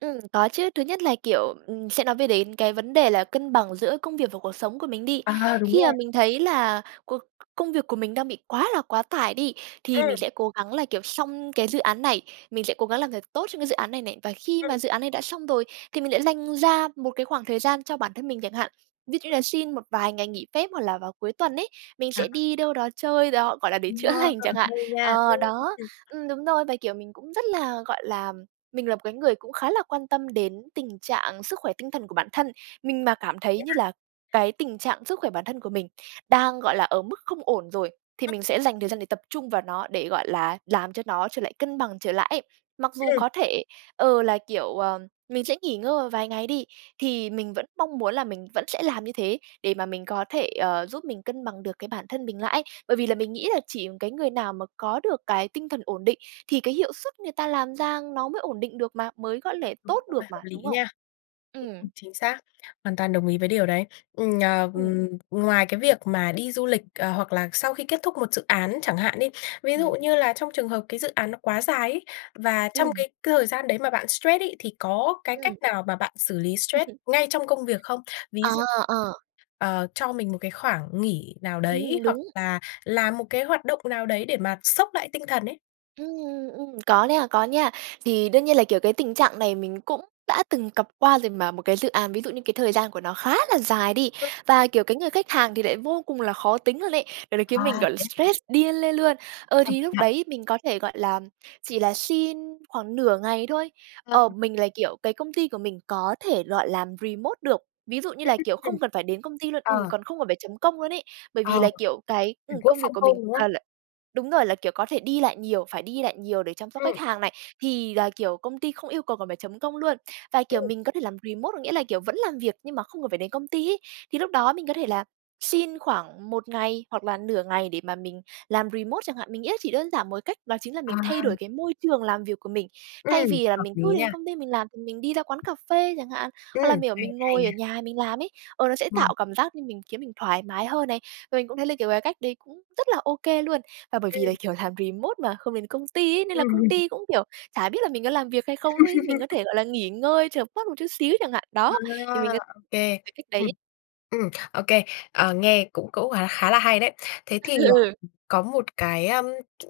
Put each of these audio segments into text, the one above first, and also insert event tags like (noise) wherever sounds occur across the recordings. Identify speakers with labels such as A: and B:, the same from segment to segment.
A: Ừm, có chứ. Thứ nhất là, kiểu, ừm, sẽ nói về đến cái vấn đề là cân bằng giữa công việc và cuộc sống của mình đi.
B: À, à, đúng
A: Khi mà
B: rồi.
A: mình thấy là cuộc công việc của mình đang bị quá là quá tải đi thì mình
B: Ừm.
A: sẽ cố gắng là, kiểu, xong cái dự án này, mình sẽ cố gắng làm thật tốt trong cái dự án này này. Và khi
B: Ừm.
A: mà dự án này đã xong rồi thì mình lại dành ra một cái khoảng thời gian cho bản thân mình chẳng hạn. Ví dụ như là xin một vài ngày nghỉ phép hoặc là vào cuối tuần ấy, mình sẽ
B: À.
A: đi đâu đó chơi đó, gọi là để chữa
B: Wow,
A: lành chẳng hạn.
B: hay nha.
A: Ờ,
B: Ưm,
A: đó,
B: ừm.
A: ừm, đúng rồi, và, kiểu, mình cũng rất là, gọi là, mình là một cái người cũng khá là quan tâm đến tình trạng sức khỏe tinh thần của bản thân. Mình mà cảm thấy
B: Thế
A: như
B: hả?
A: là cái tình trạng sức khỏe bản thân của mình đang, gọi là, ở mức không ổn rồi thì
B: Ừm.
A: mình sẽ dành thời gian để tập trung vào nó để, gọi là, làm cho nó trở lại cân bằng trở lại ấy. Mặc dù
B: Ừm.
A: có thể, ờ, là, kiểu, ờm, mình sẽ nghỉ ngơi một vài ngày đi, thì mình vẫn mong muốn là mình vẫn sẽ làm như thế để mà mình có thể, ờ, giúp mình cân bằng được cái bản thân mình lại ấy. Bởi vì là mình nghĩ là chỉ cái người nào mà có được cái tinh thần ổn định, thì cái hiệu suất người ta làm ra nó mới ổn định được mà, mới có
B: Ờ,
A: thể
B: đúng
A: tốt
B: rồi,
A: được
B: hợp
A: mà,
B: lý
A: đúng không?
B: nha. Đúng,
A: Ừm.
B: chính xác, hoàn toàn đồng ý với điều đấy. Ừm, ờ,
A: Ừm.
B: ừm, ngoài cái việc mà đi du lịch, ờ, hoặc là sau khi kết thúc một dự án chẳng hạn đi, ví dụ
A: Ừm.
B: như là trong trường hợp cái dự án nó quá dài ấy và trong
A: Ừm.
B: cái cái thời gian đấy mà bạn stress ấy, thì có cái
A: Ừm.
B: cách nào mà bạn xử lý
A: Ừm
B: stress
A: hừm.
B: ngay trong công việc không? Ví
A: Ờ,
B: dụ,
A: ờ.
B: ờ, cho mình một cái khoảng nghỉ nào đấy
A: Ừm,
B: hoặc
A: đúng.
B: là làm một cái hoạt động nào đấy để mà xốc lại tinh thần ấy.
A: Ừm, ừm, ừm, có nè, có nha. Thì đương nhiên là, kiểu, cái tình trạng này mình cũng đã từng cặp qua rồi mà, một cái dự án, ví dụ như cái thời gian của nó khá là dài đi.
B: Ừm.
A: Và, kiểu, cái người khách hàng thì lại vô cùng là khó tính luôn ấy, gọi là, khiến mình,
B: À,
A: gọi là,
B: thế hả?
A: stress điên lên luôn. Ờ,
B: Bằng
A: thì
B: cách
A: lúc
B: nào?
A: đấy mình có thể, gọi là, chỉ là xin khoảng nửa ngày thôi,
B: Vâng.
A: ờ, mình là, kiểu, cái công ty của mình có thể gọi làm remote được, ví dụ như là, kiểu, không
B: (unintelligible)
A: cần phải đến công ty luôn, ừm,
B: Ờ.
A: còn không cần phải chấm công luôn ấy. Bởi
B: Ờ,
A: vì là, kiểu, cái,
B: kiểu
A: ừm, công việc của
B: (unintelligible)
A: mình,
B: đúng hông?
A: ờ, là đúng rồi, là, kiểu, có thể đi lại nhiều, phải đi lại nhiều để chăm sóc khách
B: Ừm.
A: hàng này, thì là, kiểu, công ty không yêu cầu cần phải chấm công luôn. Và kiểu
B: Ừm.
A: mình có thể làm remote có nghĩa là, kiểu, vẫn làm việc nhưng mà không cần phải đến công ty ấy, thì lúc đó mình có thể là xin khoảng 1 ngày hoặc là nửa ngày để mà mình làm remote chẳng hạn, mình nghĩ là chỉ đơn giản 1 cách đó chính là
B: À.
A: mình thay đổi cái môi trường làm việc của mình. Thay
B: Ừm,
A: vì là
B: hợp
A: mình cứ
B: lý nha.
A: đến công ty mình làm thì mình đi ra quán cà phê chẳng hạn,
B: Ừm,
A: hoặc là mỉa
B: hay,
A: mình
B: hay
A: ngồi ở
B: nha!
A: nhà mình làm ấy, ờ, nó sẽ
B: Vâng.
A: tạo cảm giác như mình khiến mình thoải mái hơn này, và mình cũng thấy là, kiểu, cái cách đấy cũng rất là ô kê luôn. Và bởi vì là
B: Ừm.
A: kiểu làm remote mà không đến công ty ấy, nên là
B: Ừm
A: công
B: hừm.
A: ty cũng kiểu chả biết là mình có làm việc hay không ấy. Mình có
B: (laughs)
A: thể, gọi là, nghỉ ngơi chợp mắt một chút xíu chẳng hạn, đó,
B: À,
A: thì mình có
B: ô kê.
A: cái cách
B: Ừm,
A: đấy.
B: ừm, ô kê. Ờ, nghe cũng cũng khá là hay đấy. Thế thì, ờ,
A: Ừ.
B: có một cái, ờm,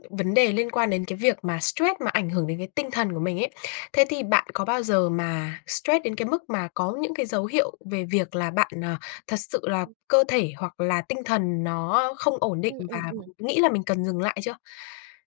B: vấn đề liên quan đến cái việc mà stress mà ảnh hưởng đến cái tinh thần của mình ấy. Thế thì bạn có bao giờ mà stress đến cái mức mà có những cái dấu hiệu về việc là bạn, à, thật sự là
A: Ừm.
B: cơ thể hoặc là tinh thần nó không ổn định
A: Ừm, ừm,
B: và
A: ừm.
B: nghĩ là mình cần dừng lại chưa?